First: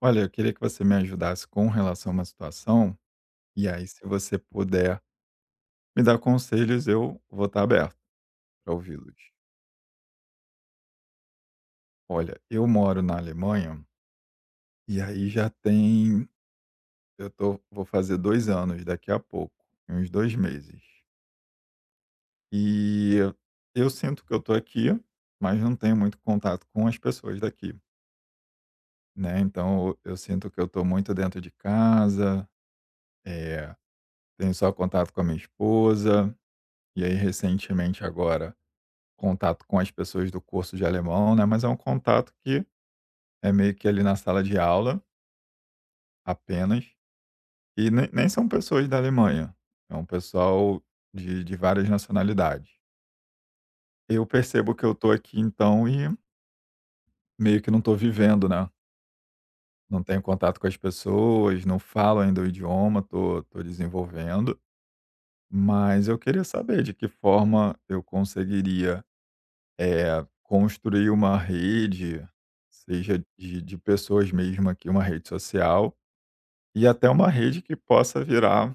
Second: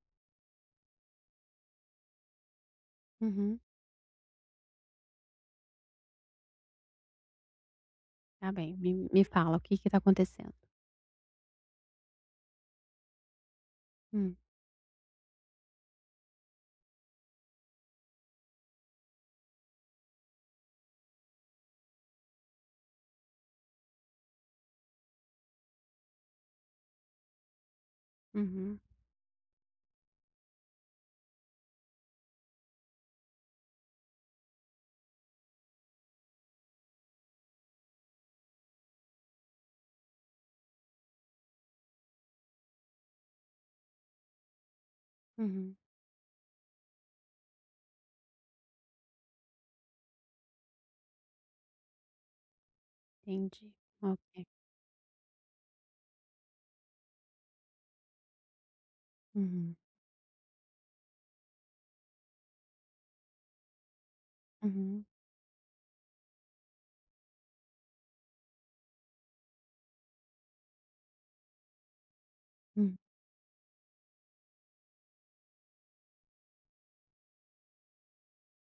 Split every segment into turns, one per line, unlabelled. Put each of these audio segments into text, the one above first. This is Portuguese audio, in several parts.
Olha, eu queria que você me ajudasse com relação a uma situação,
Uhum.
e aí se você puder me dar conselhos, eu vou estar aberto
Tá
para
bem, me
ouvi-los.
fala o que que tá acontecendo.
Olha, eu moro na Alemanha
Hum.
e aí já tem, vou fazer dois anos daqui a pouco, em uns dois meses. E eu sinto que eu tô aqui, mas não tenho muito contato com as pessoas daqui,
Uhum,
né? Então eu sinto que eu tô muito dentro de casa, é, tenho só contato com a minha esposa, e aí recentemente agora contato com as pessoas do curso de alemão, né, mas é um contato que é meio que ali na sala de aula,
uhum.
apenas, e nem são pessoas da Alemanha, é um pessoal de várias nacionalidades.
Entendi. Ok.
Eu percebo que eu tô aqui então e meio que não tô vivendo, né,
Uhum,
não tenho contato com as pessoas, não falo ainda o idioma, tô desenvolvendo,
uhum,
mas eu queria saber de que forma eu conseguiria construir uma rede,
hum.
seja de pessoas mesmo aqui, uma rede social, e até uma rede que possa virar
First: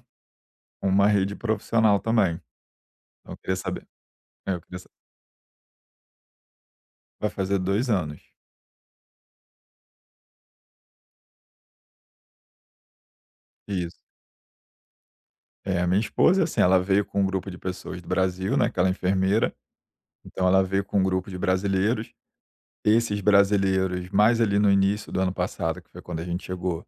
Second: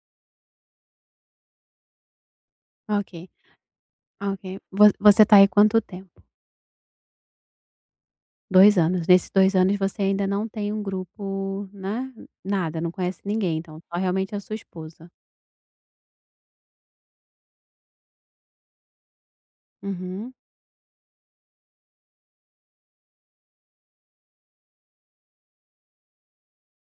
uma rede profissional também.
Ok,
Então eu queria saber
ok.
é, eu queria
Vo
sa
Você tá aí quanto tempo?
vai fazer dois anos.
Dois anos. Nesses 2 anos você ainda não tem um grupo, né, nada, não conhece ninguém, então, só
Isso.
realmente a sua esposa.
É, a minha esposa, assim, ela veio com um grupo de pessoas do Brasil, né, que ela é enfermeira,
Uhum,
então ela veio com um grupo de brasileiros. Esses brasileiros, mais ali no início do ano passado, que foi quando a gente chegou,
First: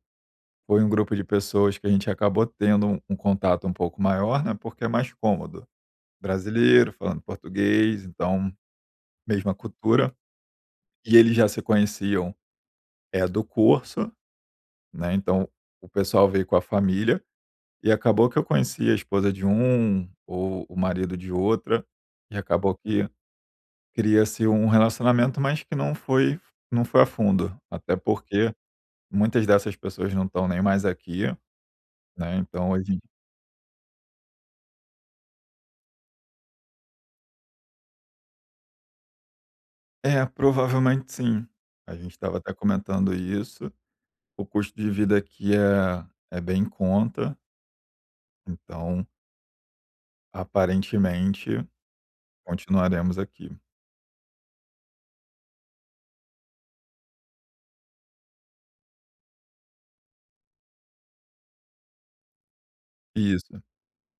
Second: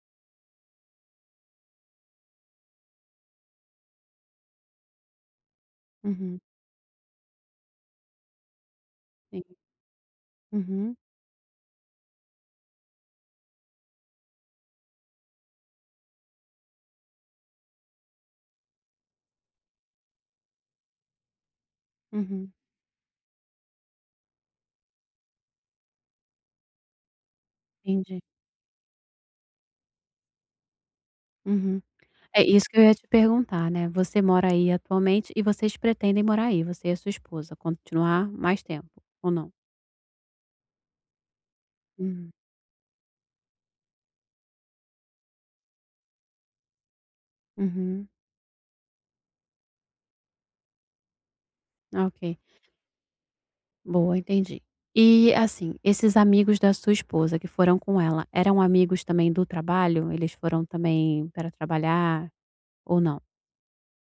foi um grupo de pessoas que a gente acabou tendo um contato um pouco maior, né, porque é mais cômodo.
uhum,
Brasileiro, falando português, então
sim.
mesma cultura.
Uhum,
E eles já se conheciam, é do curso, né, então o pessoal veio com a família e acabou que eu conheci a esposa de um ou o marido de outra, e
uhum,
acabou que cria-se um relacionamento, mas que não foi a fundo, até
entendi.
porque muitas dessas pessoas não estão nem mais aqui,
Uhum.
né,
É isso
então
que
a
eu ia
gente
te perguntar, né, você mora aí atualmente e vocês pretendem morar aí, você e a sua esposa, continuar mais tempo, ou não?
provavelmente sim. A gente
Uhum.
estava até comentando isso. O custo de vida aqui é bem em conta,
Uhum.
então, aparentemente,
Ok,
continuaremos aqui.
boa, entendi. E, assim, esses amigos da sua esposa que foram com ela, eram amigos também do trabalho? Eles foram também para trabalhar ou não?
Isso,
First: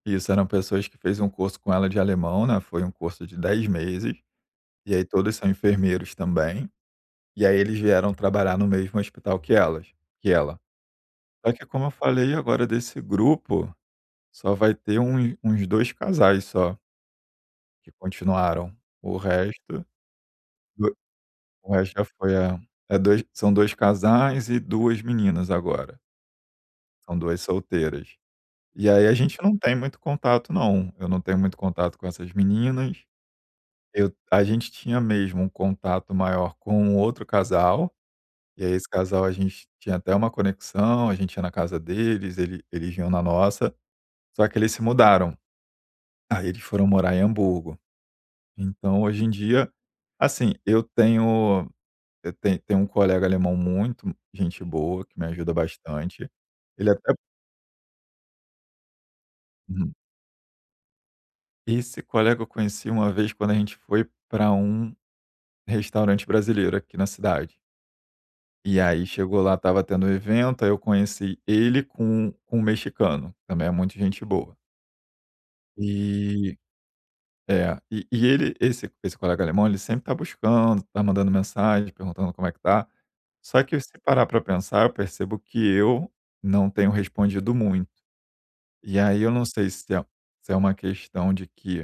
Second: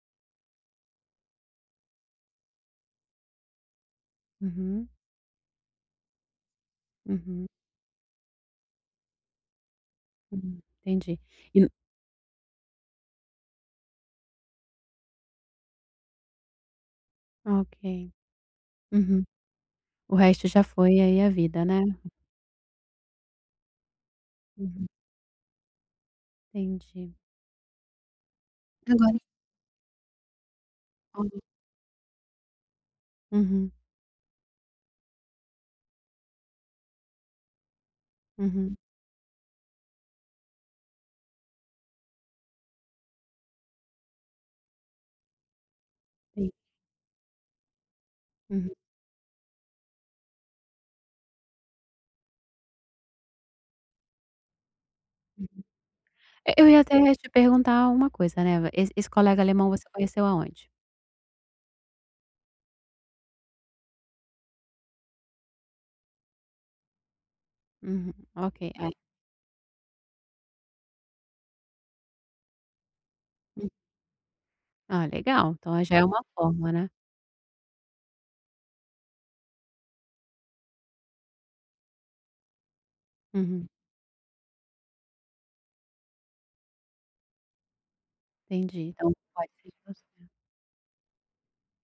isso, eram pessoas que fez um curso com ela de alemão, né, foi um curso de 10 meses,
Uhum,
e aí todos são enfermeiros também, e
uhum,
aí eles vieram trabalhar no mesmo hospital que ela.
hum, entendi.
Só
E
que
n-
como eu falei agora desse grupo, só vai ter uns dois casais só, que
ok,
continuaram, o
uhum.
resto
O resto já foi aí a vida,
O
né?
resto já foi, é. É dois são 2 casais e
Uhum,
2 meninas agora,
entendi.
são 2 solteiras. E aí a
Agora,
gente não tem muito contato não, eu não tenho
olha,
muito contato com essas meninas,
uhum,
eu a gente tinha mesmo um contato maior com um outro casal, e aí
uhum,
esse casal a gente tinha até uma conexão, a gente ia na casa deles, eles vinham na nossa, só que eles se mudaram, aí
sim,
eles foram morar em Hamburgo.
uhum,
Então hoje em dia, assim, eu tenho um colega alemão muito gente boa, que me ajuda
uhum.
bastante.
E eu ia
Ele
até
até
te perguntar uma coisa, né, esse colega alemão você
Uhum.
conheceu aonde?
Esse colega eu conheci uma vez quando a gente foi para um restaurante brasileiro aqui na cidade.
Uhum, ok,
E
é.
aí chegou lá, estava tendo um evento, aí eu conheci ele com um mexicano, que também é muito gente boa.
Ah, legal. Então já é uma
E
forma, né.
é, e ele esse esse colega alemão, ele sempre tá buscando, tá mandando mensagem, perguntando como é que tá. Só
Uhum,
que se parar para pensar, eu percebo que eu não tenho respondido muito.
entendi.
E
Então
aí eu não
pode ser
sei se
de você.
é se é uma questão de que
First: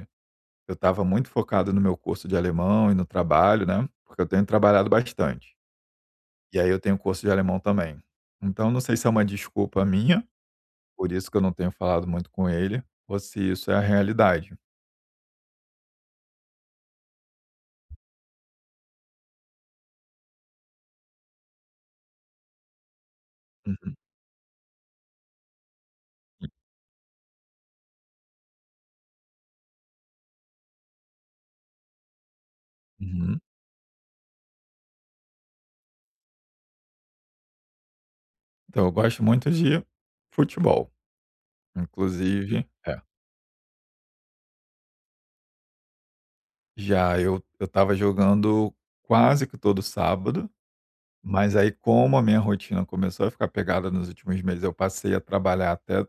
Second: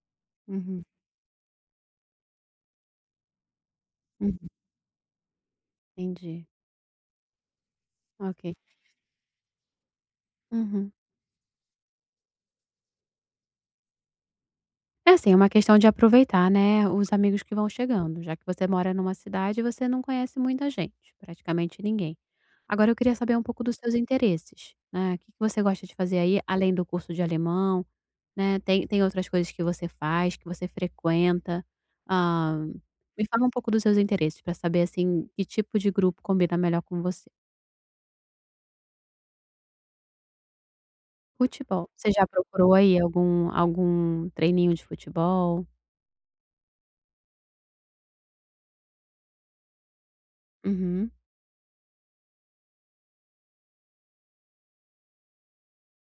eu
Uhum,
estava muito focado no meu curso de alemão e no trabalho, né, porque eu
uhum,
tenho trabalhado bastante.
entendi.
E aí eu tenho curso de alemão também.
Ok.
Então não sei se é uma desculpa minha,
Uhum.
por isso que eu não tenho falado muito com ele, ou se isso é a realidade.
É assim, é uma questão de aproveitar, né, os amigos que vão chegando, já que você mora numa cidade, e você não conhece muita gente, praticamente ninguém. Agora eu queria saber um pouco dos seus
Uhum,
interesses, né, o que que você gosta de fazer aí, além do curso de alemão? Né, tem outras coisas que você faz, que você frequenta? Hã, Me
uhum.
fala um pouco dos seus interesses para saber, assim, que tipo de grupo combina melhor com você.
Então eu gosto muito de futebol,
Futebol, você já
inclusive
procurou aí algum treininho de futebol?
já eu estava jogando quase que todo sábado.
Uhum,
Mas aí, como a minha rotina começou a ficar pegada nos últimos meses, eu passei a trabalhar até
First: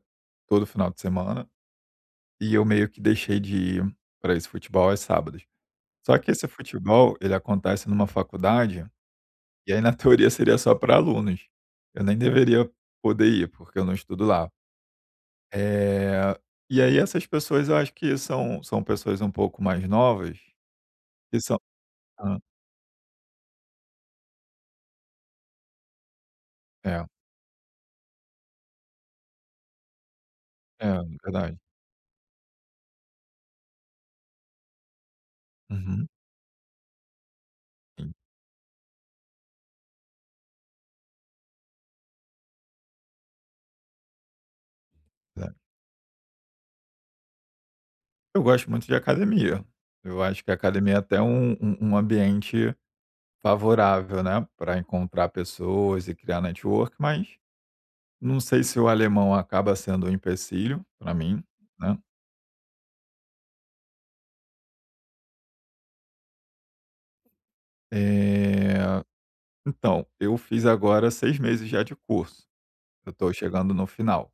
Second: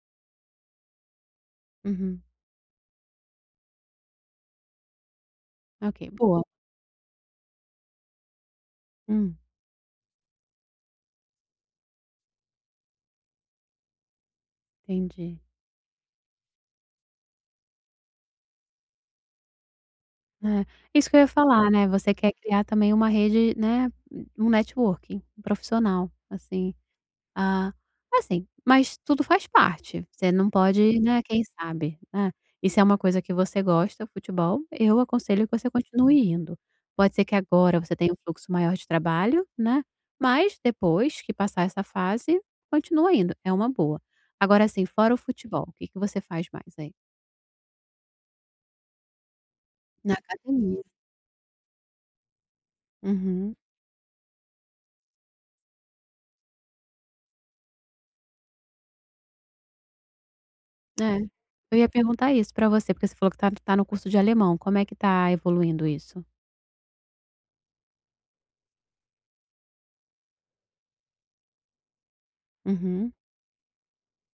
todo final de semana
uhum.
e eu meio que deixei de ir para esse futebol aos sábados.
Ok,
Só que
boa.
esse futebol, ele acontece numa faculdade
Hum,
e aí, na teoria, seria só para alunos. Eu nem deveria poder ir, porque eu não estudo lá.
entendi.
Eh, e aí, essas pessoas, eu acho que são pessoas um pouco mais novas
É, isso que eu ia
que são
falar, né, você quer
hã,
criar também uma rede, né, um networking profissional, assim.
é,
Ah, assim, mas tudo faz parte, você não
é,
pode, né, quem
verdade.
sabe, né. E se é uma coisa que você gosta, futebol, eu aconselho que você
Uhum,
continue indo. Pode ser que agora você tenha
sim.
um fluxo maior de trabalho, né, mas depois que passar essa fase, continua indo, é uma boa. Agora assim, fora o futebol, o que que você faz mais aí?
Eu gosto muito de academia.
Na
Eu acho que a
academia.
academia é até um ambiente
Uhum.
favorável, né, para encontrar pessoas e criar network, mas não sei se o alemão acaba sendo um empecilho
É,
para mim,
eu ia
né.
perguntar isso pra você, porque você falou que tá no curso de alemão, como é que tá evoluindo isso?
Eh, então, eu fiz agora 6 meses já de curso, eu
Uhum,
estou chegando no final.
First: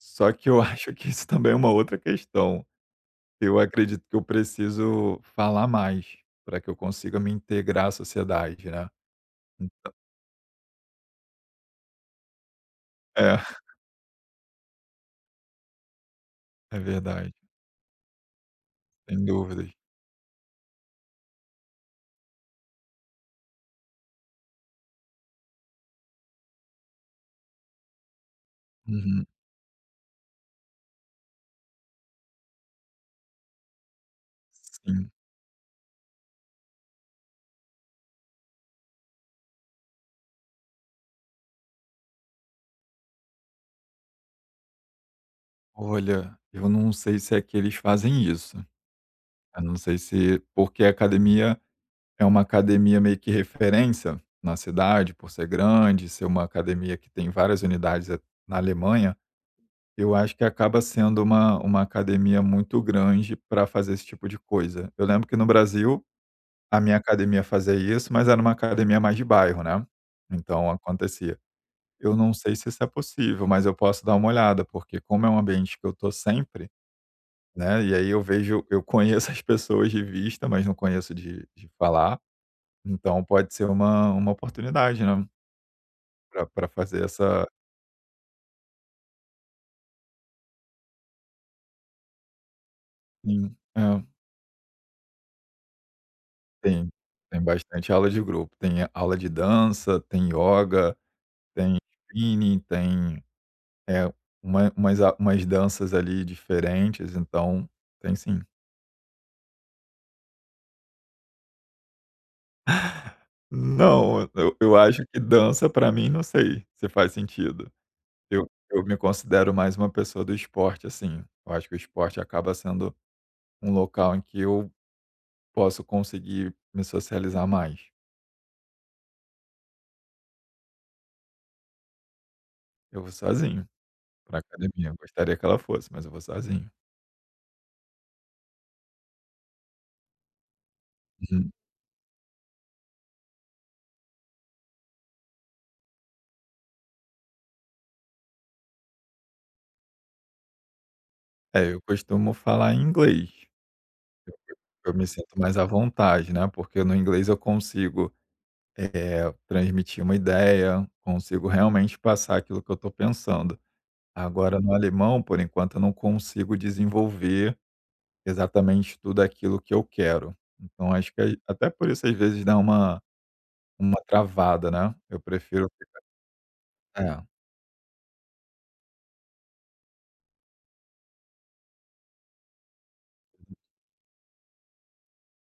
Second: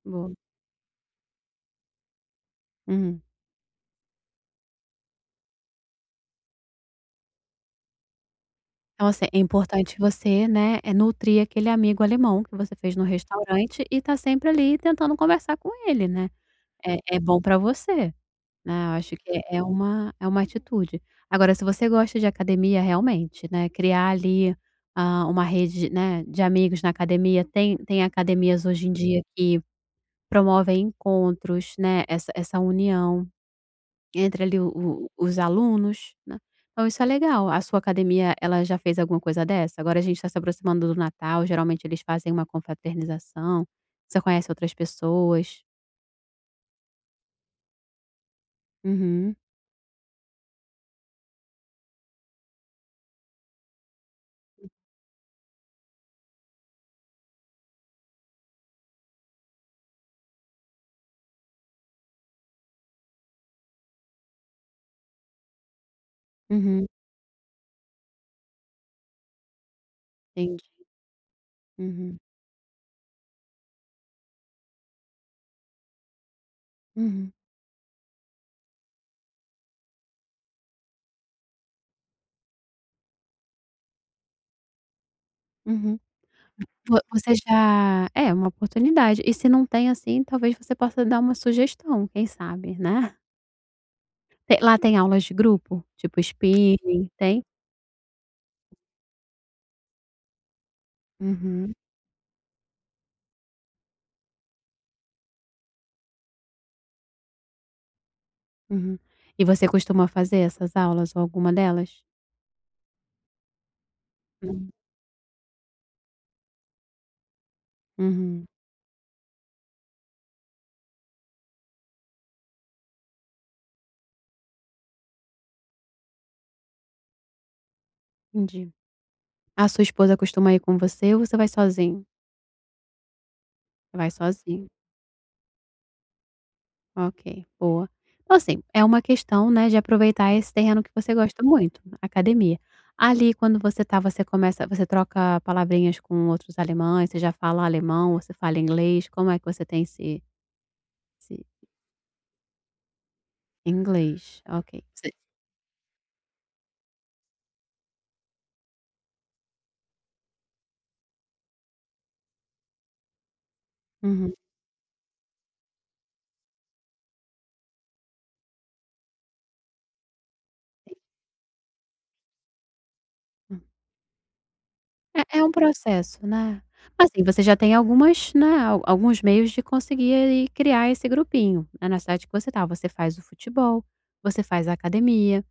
Só
boa.
que eu acho que isso também é uma outra questão.
Uhum.
Eu acredito que eu preciso falar mais para que eu consiga me integrar à sociedade, né.
Então, assim, é importante você, né, nutrir aquele amigo alemão que você fez no
É,
restaurante e tá sempre ali tentando conversar com ele, né.
é
É
verdade,
bom para você, né, eu acho
sem
que é
dúvidas.
uma é uma atitude. Agora se você gosta de academia realmente, né, criar ali, ah, uma rede, né, de amigos na academia, tem academias hoje em dia
Uhum.
que promovem encontros, né, essa união. Entre ali o
Sim.
os alunos, né. Então isso é legal. A sua academia, ela já fez alguma coisa dessa? Agora a gente está se aproximando do Natal, geralmente eles fazem uma confraternização, você conhece outras pessoas.
Olha, eu não sei se é que eles fazem isso.
Uhum,
Eu não sei se porque a academia é uma academia meio que referência na cidade, por ser grande, ser uma academia que tem várias unidades na Alemanha, eu acho que acaba sendo uma academia muito grande para fazer esse tipo de coisa. Eu lembro que no Brasil a
uhum,
minha academia fazia isso, mas era uma academia mais de bairro, né?
entendi.
Então acontecia. Eu
Uhum,
não sei se isso é possível, mas eu posso dar uma olhada, porque como é um ambiente que eu tô sempre,
uhum,
né, e aí eu conheço as pessoas de vista, mas não conheço de falar, então pode ser uma oportunidade, né,
uhum.
pra
Vo
fazer
Você
essa
já é, uma oportunidade. E se não tem, assim, talvez você possa dar uma sugestão, quem sabe, né.
sim,
Te Lá tem aulas de grupo? Tipo
tem
spinning,
tem
tem?
bastante aula de grupo, tem aula de dança, tem yoga,
Uhum,
tem spinning, tem, eh, umas danças ali diferentes, então tem sim.
uhum. E você costuma fazer essas aulas ou alguma delas?
Não, eu acho que dança pra mim, não sei se faz sentido.
Uhum,
Eu me considero mais uma pessoa do esporte, assim. Eu acho que o esporte acaba sendo um local em que eu posso conseguir me socializar mais.
entendi. A sua esposa costuma ir com você ou você vai sozinho?
Eu vou sozinho
Vai
pra
sozinho.
academia, eu gostaria que ela fosse, mas eu vou sozinho.
Ok, boa. Então, assim, é uma questão, né, de aproveitar esse terreno que você gosta
Uhum.
muito, academia. Ali, quando você tá, você começa, você troca palavrinhas com outros alemães, você já fala alemão, você fala inglês, como é que você tem esse
É, eu costumo falar em inglês,
inglês? Ok.
eu me
Você
sinto mais à vontade, né, porque no inglês eu consigo, transmitir uma ideia, consigo realmente passar aquilo que eu estou pensando.
Uhum.
Agora no alemão, por enquanto, eu não consigo desenvolver exatamente tudo aquilo que eu quero. Então acho que aí até por isso às vezes dá uma travada, né. Eu
É um
prefiro
processo, né. Mas assim,
é.
você já tem algumas, né, al alguns meios de conseguir aí criar esse grupinho, né, na cidade que você tá. Você faz o futebol, você faz a academia,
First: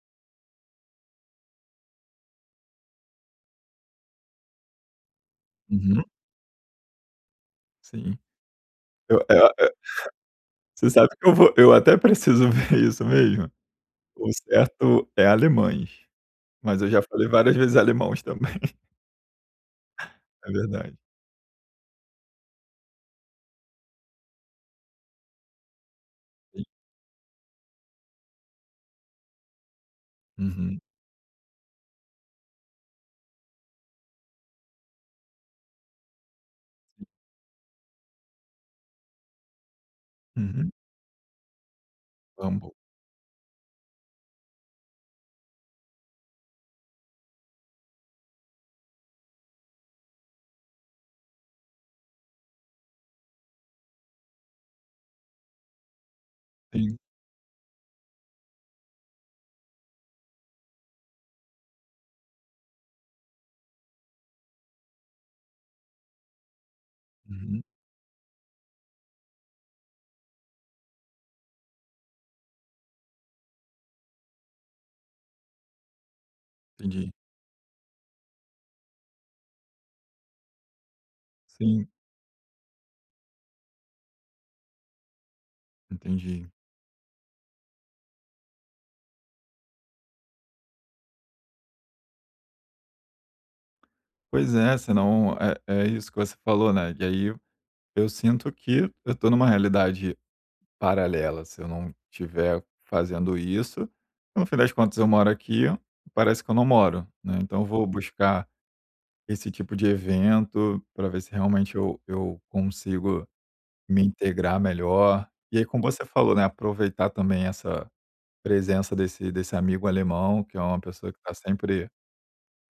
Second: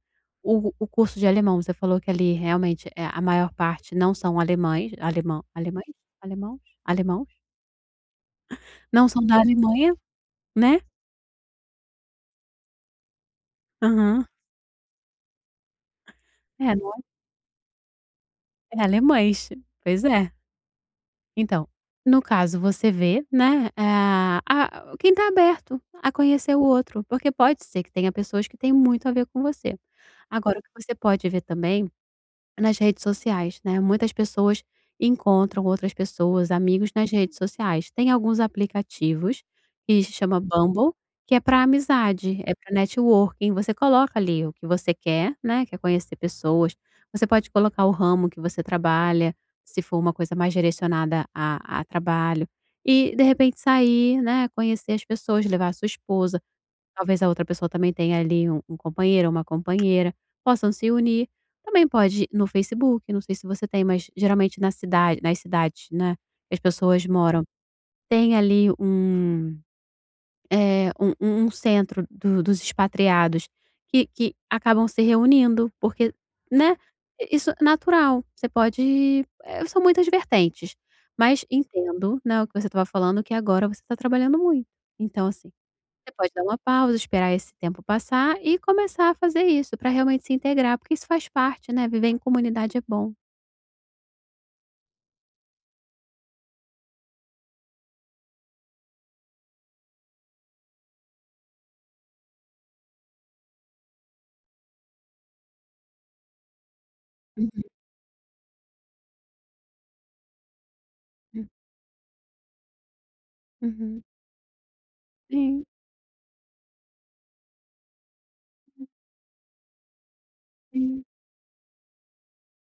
o curso de alemão, você falou que ali realmente, é a maior parte não são alemães alemão alemães?
Uhum,
Alemãos? Alemãos?
sim.
Não são da
Eu
Alemanha, né.
você sabe que eu vou eu até preciso ver isso mesmo.
Aham.
O certo é alemães,
É,
mas eu
não
já falei várias vezes alemãos também.
é alemães. Pois é.
É verdade.
Então, no caso você vê, né, a quem está aberto a conhecer o
Sim.
outro, porque pode ser que tenha pessoas que têm muito a ver com você. Agora o que
Uhum,
você pode ver também nas redes sociais, né, muitas pessoas encontram outras pessoas, amigos nas redes sociais. Tem alguns aplicativos que se chama
uhum.
Bumble, que é para amizade, é para
Hamburgo.
networking, você coloca ali o que você quer, né, quer conhecer pessoas, você pode colocar o ramo que você trabalha, se for uma coisa mais direcionada a trabalho, e de repente sair, né, conhecer as pessoas, levar a sua esposa.
Sim.
Talvez a outra pessoa também tenha ali um companheiro ou uma companheira, possam se unir. Também pode no Facebook, não sei se você tem, mas geralmente na cidade nas cidades, né, que as pessoas moram,
Uhum.
tem ali um, é um centro do dos expatriados que acabam se reunindo, porque, né,
Entendi.
isso é natural, você pode são muitas vertentes, mas
Sim,
entendo, né, o que você estava falando que agora você está trabalhando muito. Então assim você pode dar
entendi.
uma pausa, esperar esse tempo passar e começar a fazer isso para realmente se integrar, porque isso faz parte, né, viver em comunidade é bom.
Pois é, senão é isso que você falou, né, e aí eu sinto que eu tô numa realidade paralela, se eu não estiver fazendo isso, no fim das contas eu moro aqui, parece que eu não moro, né,
Uhum,
então eu vou buscar esse tipo de evento para ver se realmente eu consigo me
uhum.
integrar melhor. E
Sim,
aí como você falou, né, aproveitar também essa presença desse amigo alemão, que é uma
sim,
pessoa que está sempre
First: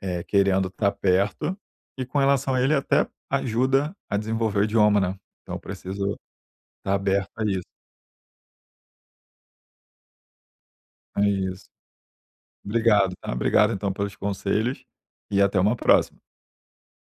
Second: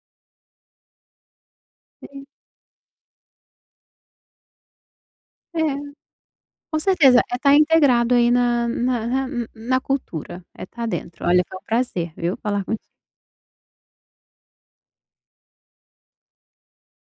querendo estar perto. E com
sim.
relação a ele até ajuda a desenvolver o idioma, né. Então eu
É,
preciso
com
estar
certeza. Sim,
aberto
é,
a
tá
isso.
integrado aí na cultura, é, tá
É
dentro. Olha, foi um
isso.
prazer, viu, falar contigo.
Obrigado, tá. Obrigado então pelos conselhos e até uma próxima.